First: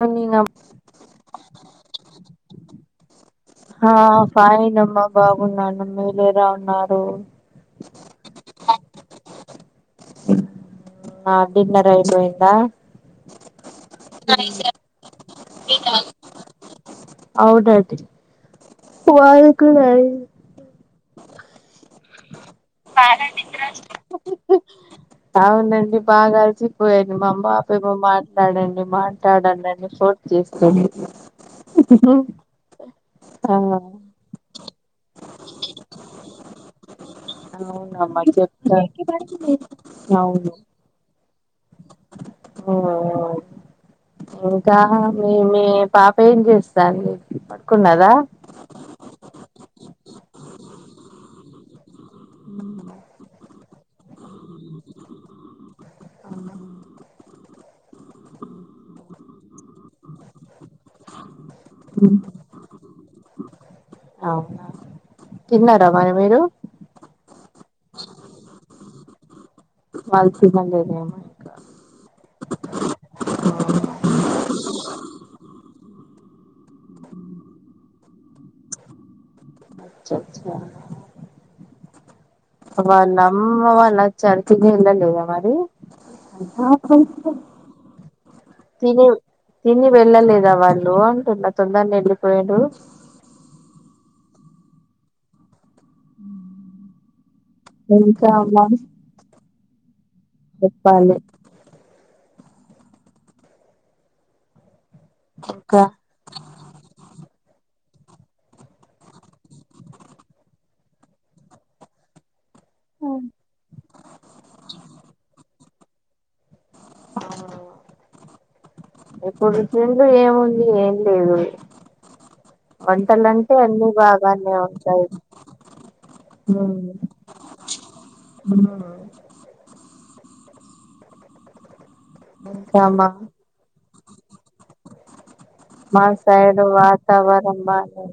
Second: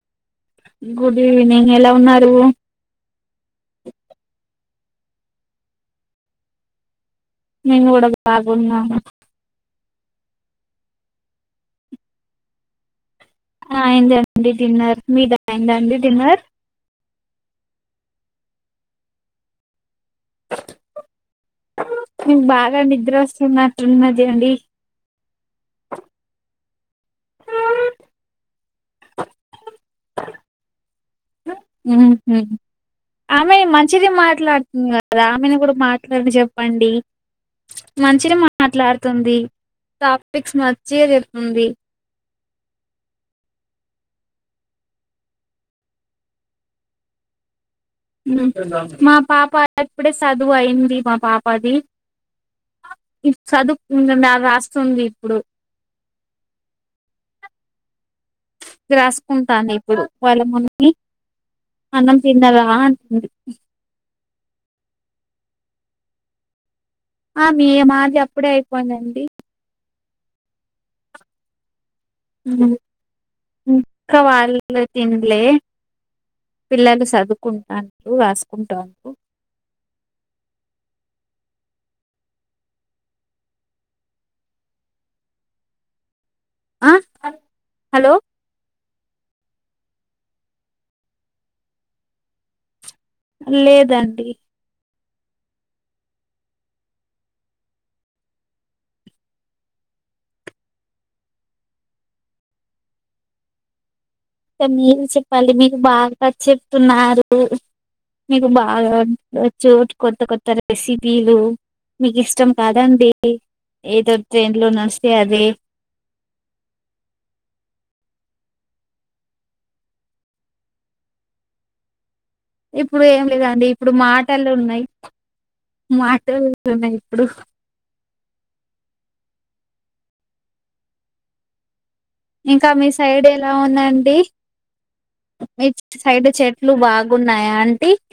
Morning good evening ఎలా ఉన్నారు ఆ ఫైన్ అమ్మ బాగున్నాను మీరెలా ఉన్నారు నేను కూడా బాగున్నాను ఆ డిన్నర్ అయిపోయిందా అయిందండి డిన్నర్ మీద అయిందండి డిన్నర్ అవునండి మాది కూడ అయ్ అదె నిద్ర వస్తున్నట్టు ఉన్నది అవునండి బాగా అలసిపోయాను మా అమ్మపేమో మాట్లాడండి మాట్లాడండని ఫోన్ చేస్తుంది ఆమె ఆ మంచిది మాట్లాడుతుంది కదా ఆమెను కూడా మాట్లాడి చెప్ పండి అవునమ్మా మంచినే చెప్తా మాట్లాడుతుంది టాపిక్స్ మంచిగా చెప్తుంది ఓ ఇంకా మీ మీ పాప ఏం చేస్తాంది పడుకున్నదా మా పాప అప్పుడే సదువు అయింది మా పాపది ఇప్ సదువుకుంటాండ రాస్తుంది ఇప్పుడు వ్రాసుకుంటాంది ఇప్పుడు వాళ్ళ మమ్మి అన్నం తిన్నరా అన్ అ అవునా తిన్నారా మరి మీరు ఆ మి మాది అప్పుడే అయిపోయిందండి వాల్సి [unintelligible] ఇంక వాలు తింలే పిల్లలు సదువుకుంటాన్రు రాసుకుంటాన్రు అచ్చచ్చ వాళ్ళ అమ్మ వాళ్ళు వచ్చారు తిని ఎళ్ళలేదా మరి ఆ హలో తిని తిని వెళ్ళలేదా వాళ్ళు అంటున్న తొందరని వెళ్ళిపోయిండ్రు లేదండి ఉ ఇంకా అమ్మా చెప్పాలి కని మీరు చెప్పాలి మీరు ఇంకా బాగా చెప్తున్నారు మీకు బాగా ఉండచ్చు కొత్త కొత్త రెసిపీలు మీకిష్టం కాదండి ఏదో ట్రైన్ లోనోస్తే అదే ఆ ఇప్పుడు చుంది ఏముంది ఏం లేదు ఇప్పుడు ఏం వంటలంటే లేదాండి అన్ని ఇప్పుడు మాటలు బాగానే ఉన్నాయి ఉంటాయి మాటలుతున్నా ఇప్పుడు ఉ ఇంకా మీ సైడ్ ఎలా ఉందండి మీ మా సైడ్ చెట్లు బాగున్నాయా వాతావరణం అంటీ బానే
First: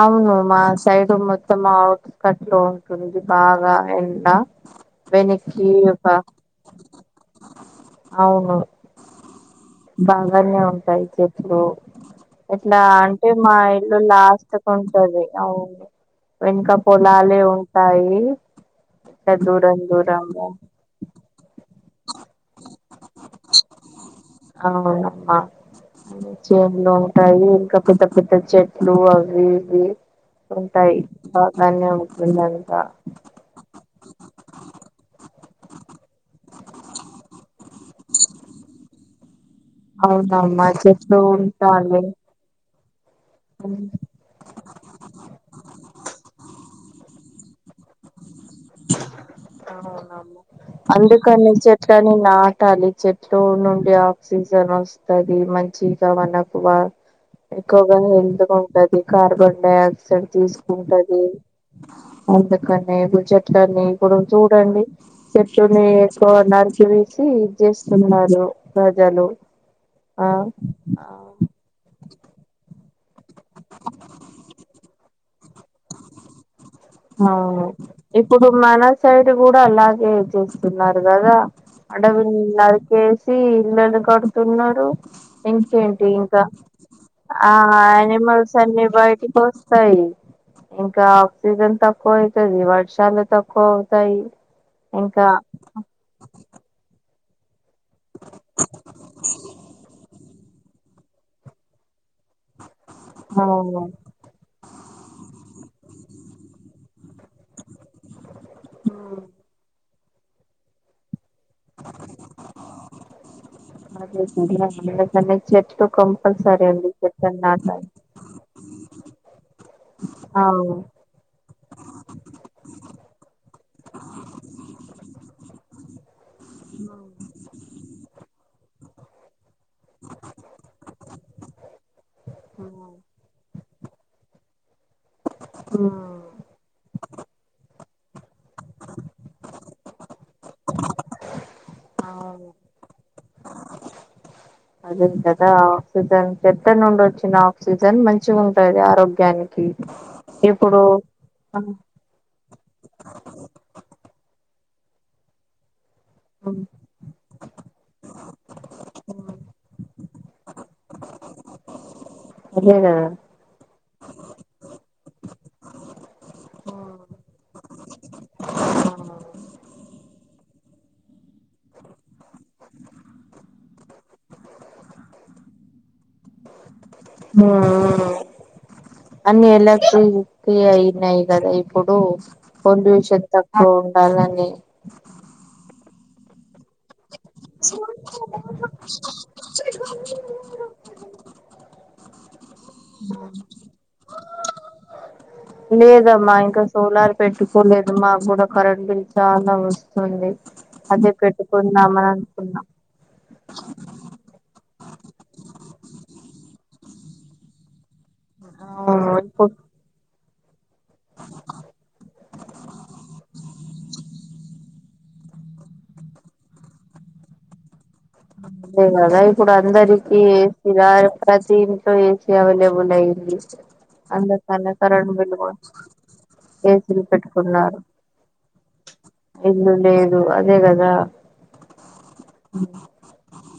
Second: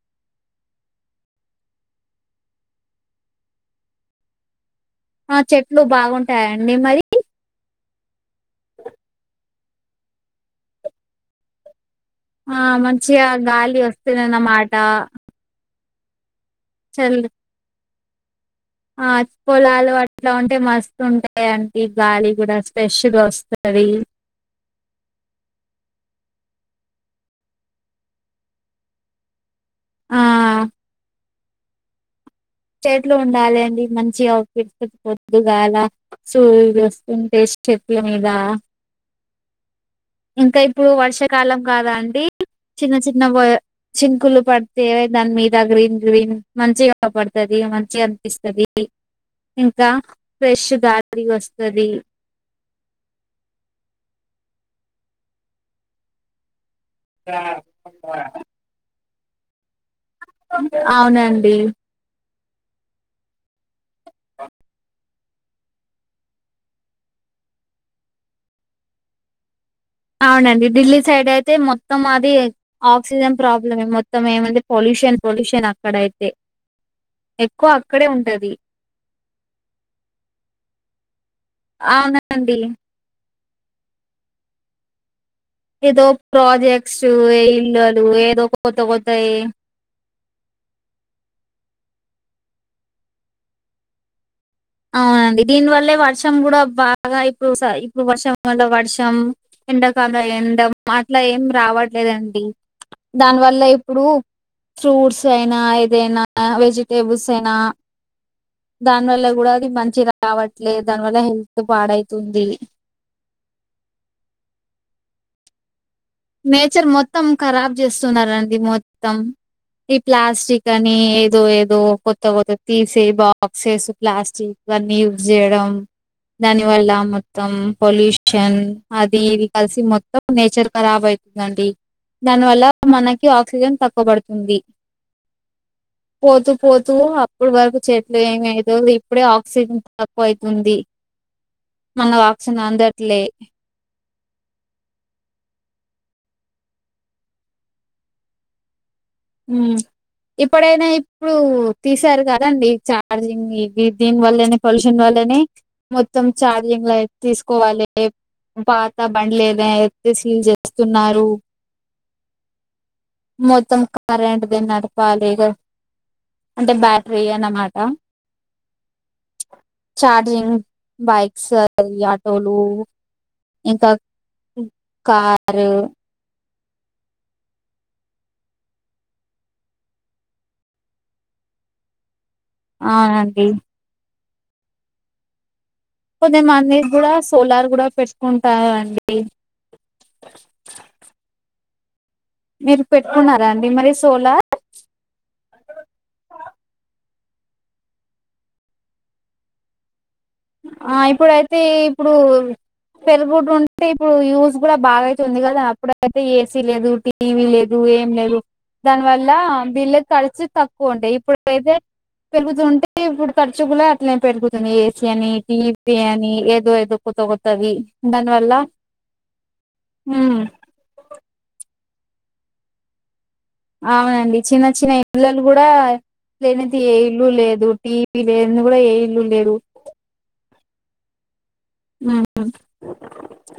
అవును మా సైడ్ మొత్తం అవుట్స్ కట్ లో ఉంటుంది బాగా ఎండ ఆ వెనక్కి చెట్లు ఒక బాగుంటాయండి మరి అవును బాగానే ఉంటాయి చెట్లు ఆ ఎట్లా మంచిగా అంటే మా గాలి ఇల్లు లాస్ట్కు వస్తుందన్నమాట ఉంటుంది అవును వెనక పోలలే ఉంటాయి ఆచ్చ దూరం పొలాలు అట్లా దూరంగా ఉంటే మస్తు ఉంటాయి అంటడి గాలి కూడా స్పెష్ గా వస్తంది రీ అవును చేనులు ఉంటాయి ఇంకా పెద్ద పెద్ద చెట్లు అవి ఇవి ఆ ఉంటాయి బాగానే ఉంటుందంతా చెట్లు ఉండాలి అండి మంచిగా పో దుగాల సూర్యుడు చేస్తుంటే చెట్ల మీద ఇంకా అవునమ్మా ఇప్పుడు చెట్లు వర్షాకాలం కాదా ఉంటాలి అండి చిన్న చిన్న చింనుకులు పడితే దాని మీద గ్రీన్ గ్రీన్ మంచిగా కాపాడతాది మంచిగా అనిపిస్తది అన ఇంకా ఫ్రెష్ గాలి అందుకని వస్తది చెట్లని నాటాలి చెట్టు నుండి ఆ ఆక్సిజన్ వస్తుంది మంచిగావ నాక్కువ ఎక్కువగా హెల్త్గా ఉంటది కార్బన్ డై ఆక్సైడ్ తీసుకుంటది అవునండి అందుకనే చెట్లని ఇప్పుడు చూడండి చెట్టుని ఎక్కువ నరిచ వేసి ఇది చేస్తున్నారు ప్రజలు ఆ అవునండి ఢిల్లీ సైడ్ అవును అయితే మొత్తం అది ఆక్సిజన్ ప్రాబ్లమ్ మొత్తం ఏమందిే పొల్యూషన్ పొల్యూషన్ అక్కడైతే అవునూ ఎక్కువ అక్కడే ఇప్పుడు ఉంటది. మన సైడ్ కూడా అలాగే చూస్తున్నారు కదా అడవి అవునండి. నరికేసి ఇళ్లలు కడుతున్నారు ఏదో ఇంకేంటి ఇంకా ప్రాజెక్ట్స్, ఏ ఆ ఇల్లులు ఏదో యానిమల్స్ కొత్త అన్ని కొత్తయి బయటికి వస్తాయి ఇంకా ఆక్సిజన్ తక్కువ అవుతుది వర్షాలు తక్కువ అవుతాయి ఇంకా అవునండి దీని వల్లే వర్షం కూడా బా అగా ఇప్పుడు ఇప్పుడు వర్షం కాలం వర్షం ఎండాకాల ఎండం అట్లా ఏం రావట్ లేదండి ఆ దానివల్ల ఇప్పుడు ఫ్రూట్స్ అయినా వెజిటబుల్స్ అయినా దాని వల్ల కూడా మంచిగా రావట్లే దాని వల్ల హెల్త్ పాడైతుంది అదే కదా అందుకనే చెట్లు కంపల్సరీ నేచర్ అండి మొత్తం చెట్లను కరాబ్ నాటాలి చేస్తున్నారండి మొత్తం ఈ ప్లాస్టిక్ అవును అని ఏదో ఏదో కొత్త కొత్త తీసే బాక్సేస్ ప్లాస్టిక్ అన్నీ యూజ్ చేయడం దాని వల్ల మొత్తం పొల్యూషన్ అది ఇది కలిసి మొత్తం నేచర్ రాబ్ అయితుందండి దానివల్ల మనకి ఆక్సిజన్ తగ్గాపాబాటుంది పడుతుంది పోతూ పోతూ అప్పుడు వరకు చే లు ఏమ లేదు ఇప్పుడే ఆక్సిజన్ తక్కువ అయితుంది మన అవును వాక్సన్ అందట్లే అదేం కదా ఆక్సిజన్ చెట్ట నుండి వచ్చిన ఆక్సిజన్ మంచి ఉంటాది ఆరోగ్యం ఇప్పుడైనా ఇప్పుడు తీసారు కదండి చార్జింగ్ ఇది దీని వల్లనే పొల్యూషన్ వల్లనే మొత్తం చార్జింగ్ లైట్ తీసుకోవాలి పాత బండ్ లేద ఎతే సీల్ చేస్తున్నారు అదే కదా మొత్తం కార్ ఏడుతున్నారు ఖాళీగానే అంటే బ్యాటరీ అనమాట కదా చార్జింగ్ బైక్స్ ఆటోలు ఇంకా కారు ఆ అన్ని ఎలా అయినాయి కదా ఇప్పుడు పొల్యూషన్ అవునండి. తక్కువ ఉండాలని కుదే మన్నే కూడా సోలార్ కూడా పెట్టుకుంటారుండి మీరు పెట్టుకున్నారా అండి మరి సోలార్? లేదమ్మా ఇంకా సోలార్ పెట్టుకోలేదుమ్మా కూడా కరెంట్ బిల్ చ ఆ ఇప్పుడయితే ఇప్పుడు అనుకున్నాం పెరుగుడ్ ఉంటే ఇప్పుడు యూస్ కూడా బాగా అయితే ఉంది కదా అప్పుడు అయితే ఏసీ లేదు, టీవీ లేదు ఏ లేదు దాని అవును వల్ల ఇప్పుడు బిల్ కడిచ ఎక్కువంటాయి ఇప్పుడుయితే పెరుగుతుంటే ఇప్పుడు ఖర్చు కూడా అట్లే పెరుగుతుంది. చి అని టీపి అని ఎదు ఎదుకుతగతవి అదే కదా ఇప్పుడు అందరికీ ఉమ్ ప్రతిది స ఏస అవైలేబుల్అయింది. అవునండి చిన్న చిన్న ఇల్లలు కూడా లేనిది ఏ ఏసీలు ఇల్లు లేదు పెట్టుకున్నారు టీవీ లేనిది కూడా ఏ ఇల్లు లేరు లేదు అదే కదా ఆహ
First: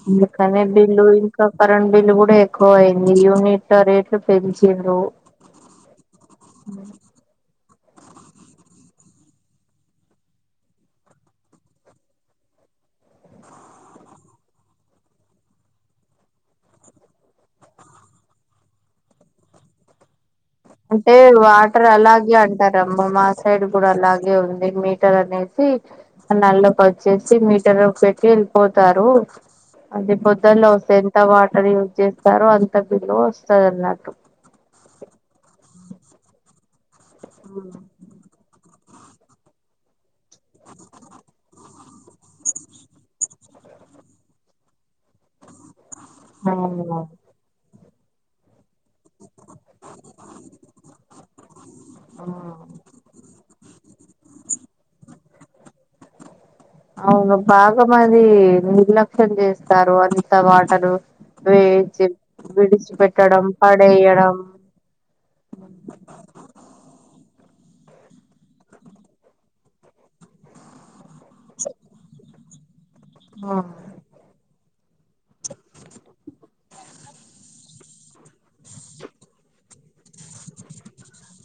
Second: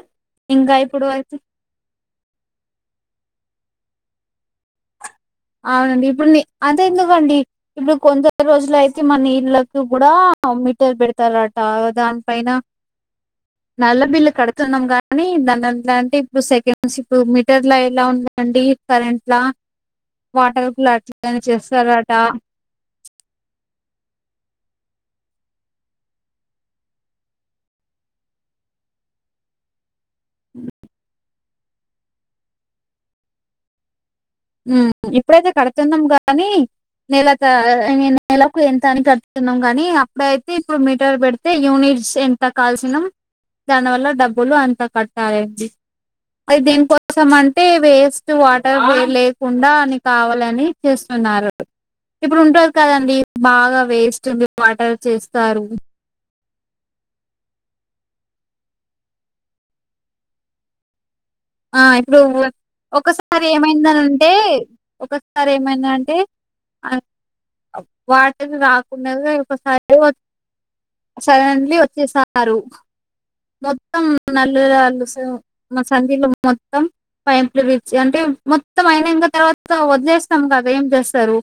ఇల్లు కరెంట్ ఇల్లు ఇంకొకరన్ బిల్ కూడా ఎక్కువ అయింది యూనిట్ లో రేట్లు పెంచిండ్రు. అవునండి ఇప్పుడు ని అద ఎందుకండి ఇప్పుడు కొంత రోజులు అయితే మన నీళ్ళకి కూడా మీటర్ పెడతారట దానిపైన నల్ల బిల్లు కడుతున్నాం గానీ దానిట్లా అంటే ఇప్పుడు సెకండ్స్ ఇప్పుడు మీటర్ల ఎలా ఉందండి. కరెంట్లా వాటర్ లా అంటే అట్లనే వాటర్ చేస్తారట అలాగే అంటారమ్మ మా సైడ్ కూడా అలాగే ఉం ది మీటర్ అనేసి నల్లోకి వచ్చేసి మీటర్ పెట్టి వెళ్ళిపోతారు. అది పొద్దుళ వస్తే ఎంత వాటర్ యూజ్ చేస్తారో అంత బిల్లు వస్తది అన్నట్టు. మ్ ఇప్పుడైతే కడుతున్నాం గానీ నెల త నెలకు ఎం తని కట్టుతున్నాం కానీ అప్పుడ అయితే ఇప్పుడు మీటర్ పెడితే యూనిట్ ఎంత కాల్సినం దానివల్ల డబ్బులు అంత కట్టాలండి. అయితే అవును ఇంకొంతమంటే వేస్ట్ వాటర్ వే కుండా అని కావాలని చేస్తున్నారు. ఇప్పుడు ఉంటారు కదండి బాగా వేస్ట్ ఉంది వాటర్ చేస్తారు. అవును బాగా మది నిర్లక్ష్యం చేస్తారు అంత వాటరు ఆ వేచి ఇప్పుడు ఉన్ ఒకసారి విడిచిపెట్టడం ఏమైందని అంటే పడేయడం ఒకసారి ఏమైంద అంటే? అ వాటిని రాకుండగా ఇంకోసారి సడన్లీ వచ్చేస నారు మొత్తం నల్లుగు మా సంధ్యలో మొత్తం పైంపులు బీచి అంటే మొత్తం అయినా ఇంకా తర్వాత వదిలేస్తాం కద ఏం చేస్తారు?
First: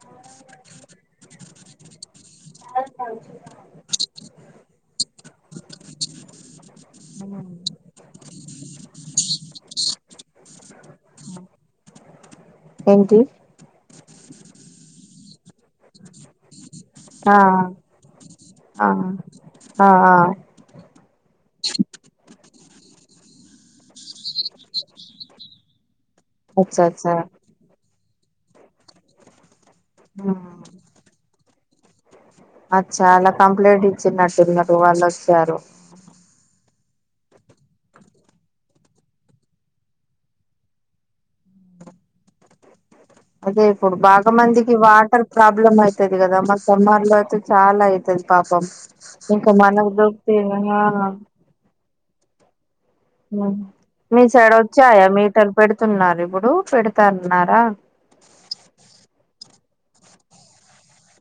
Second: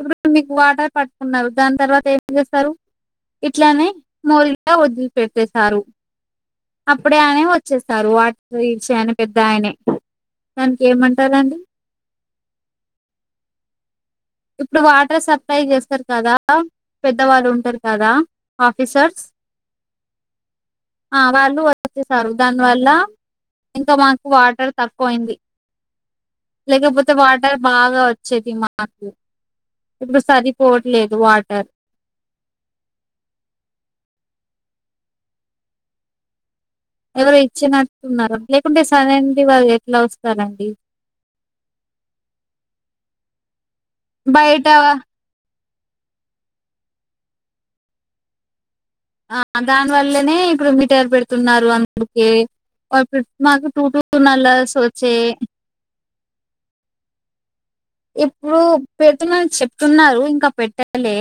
ఇప్పుడు మీకు వాటర్ పట్టుకున్నారు దాని తర్వాత ఏం చేస్తారు ఇట్లానే మోరిగా వద్దిలి పెట్టేశారు. అప్పుడే ఆనే వ ఇచ్చేస్తారు వాటర్ ఈచయన పెద్ద ఆయనే దానికి ఏమంటారండి. ఏంటి ఇప్పుడు వాటర్ స ట్రై చేస్తారు కదా ఆ పెద్దవాళ్ళు ఉంటరు కదా ఆ ఆఫీసర్స్ ఆ ఆ ఆ వాళ్ళు వచ్చే సారు దాన్ని వల్ల ఇంకా మాకు వాటర్ తక్కువయింది అచ్చ లేకపోతే అచ్చా వాటర్ బాగా వచ్చేది మా ఇప్పుడు సరిపోవట్లేదు వాటర్ అచ్చ అలా కంప్లైంట్ ఇచ్చినట్టు నాకు వాళ్ళు వచ్చారు ఎవరు ఇచ్చినట్టున్నారు లేకుంటే సరే అండి వారు ఎట్లా వస్తారండి అదే ఇప్పుడు బాగా మందికి బయట వాటర్ ప్రాబ్ల ప్రాబ్లమ్ అయితది కదా మా సమ్మర్లో అయితే చాలా అయితది పాపం ఆ ఇంకా మనకు దాని వల్లనే దొరికితే ఇప్పుడు ఆ మీఠర్ పెడుతున్నారు అందుకే ఇప్పుడు మాకు టూ టూ మీ సైడ్ నల్లాస్ వచ్చాయా వచ్చాయి. మీటర్లు పెడుతున్నారు ఇప్పుడు పెడతాన్నారా ఇప్పుడు పెడుతున్నానని చెప్తున్నారు ఇంకా పెట్టాలె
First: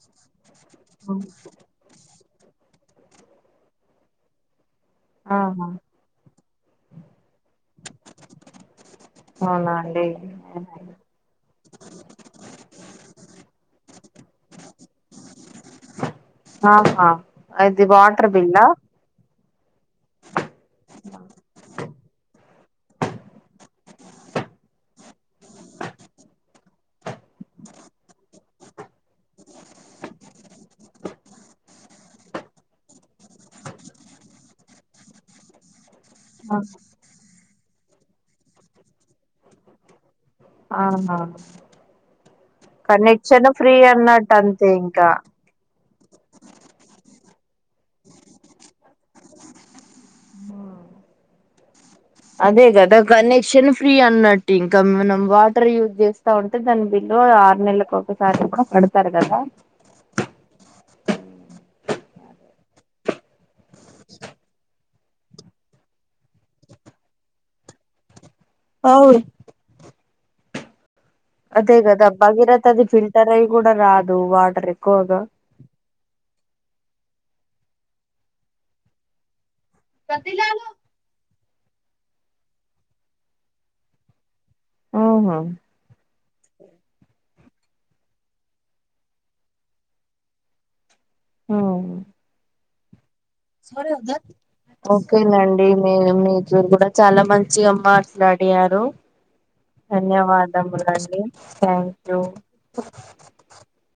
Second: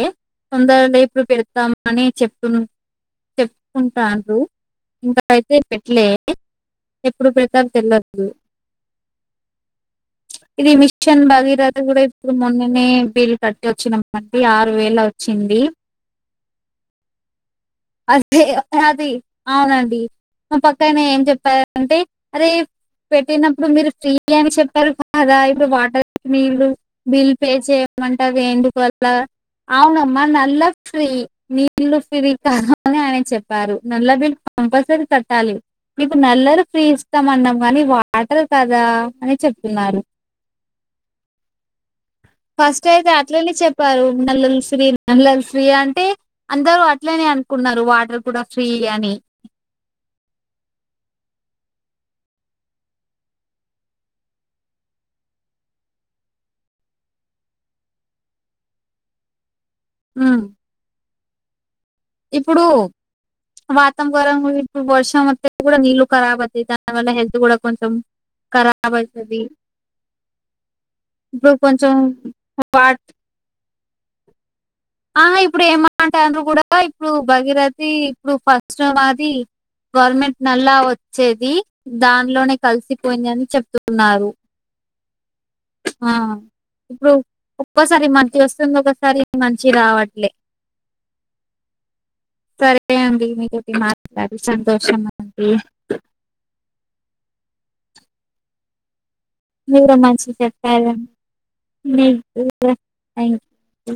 తొందర లేేపుడు పెడతామని చెప్తు చెప్పుకుంటారు ఇంకాయితే ఆహా పెట్లే ఇప్పుడు ప్రతాప్ కెల్లదు అవునా అండి ఇది మిషన్ బాగ కద కూడా ఇప్పుడు మొన్ననే బిల్ కట్టి వచ్చినం అండి ఆరు వేల వచ్చింది ఆహా అయిద్ధి వాటర్ అదే బిల్లా అది అవునండి మా పక్క ఆయన ఏం చెప్పారంటే అదే పెట్టినప్పుడు మీరు ఫ్రీ అని చెప్పారు కదా ఇప్పుడు వాటర్ మీళ్లు బిల్ పే చే చేయమంటారు వెంటి ఎంక వల్ల అవునమ్మ నల్ల ఫ్రీ నళ్ల్ ఫ్రీ కా అని ఆయన చెప్పారు నల్ల బిల్డ్ కంపల్సరీ కట్టాలి మీకు నల్లరు ఫ్రీ ఇస్తాం అన్నాం మనీ వాటర్ కదా అని చెప్తున్నారు ఆహా ఫస్ట్ అయితే కనెక్షన్ అట్లనే ఫ్రీ చెప్పారు అన్నట్టు నల్లల అంతే శ్రీ ఇంకా నల్లల శ్రీ అంటే అందరు అట్లనే అన్ కున్నారు వాటర్ కూడా ఫ్రీగా అని అదే కదా కనెక్షన్ ఫ్రీ అన్నట్టు ఇంకా మనం వాటర్ యూజ్ చేస్తా ఉంటే దాని బిల్ ఆరు నెల్లకి ఒక్కసారి కూడా పడతారు కదా అ ఇప్పుడు వాతంవరం ఇప్పుడు వర్షం వస్తే కూడా నీళ్లు ఖరాబ్ అవుతది దానివల్ల హెల్త్ కూడా కొంచెం అవును కరాబయితది అదేగద భగిరత అది ఫిల్టర్ అయి కూడా రాదు వాటర్ ఎక్కువగా ఆహా ఇప్పుడు ఏమంటారు కూడా ఇప్పుడు భగీరథి ఇప్పుడు ఫస్ట్ మాది గవర్నమెంట్ నల్లా వచ్చేది దానిలోనే కలిసిపోయిందని చెప్తున్నారు ఆహా ఆ ఇప్పుడు ఒక్కోసారి మంచిగ వస్తుంది ఒకసారి మంచి రావట్లే ఆ సరే అండి మీతోటి మాట్లాడి సంతోషం అండి ఓకేనండి మీ మీరు కూడా చాలా మంచిగా మ రడి ఆరు మీరు మంచి చెప్పారండి ధన్యవాదములండి థ్యాంక్ యూ మీకు థ్యాంక్ యూ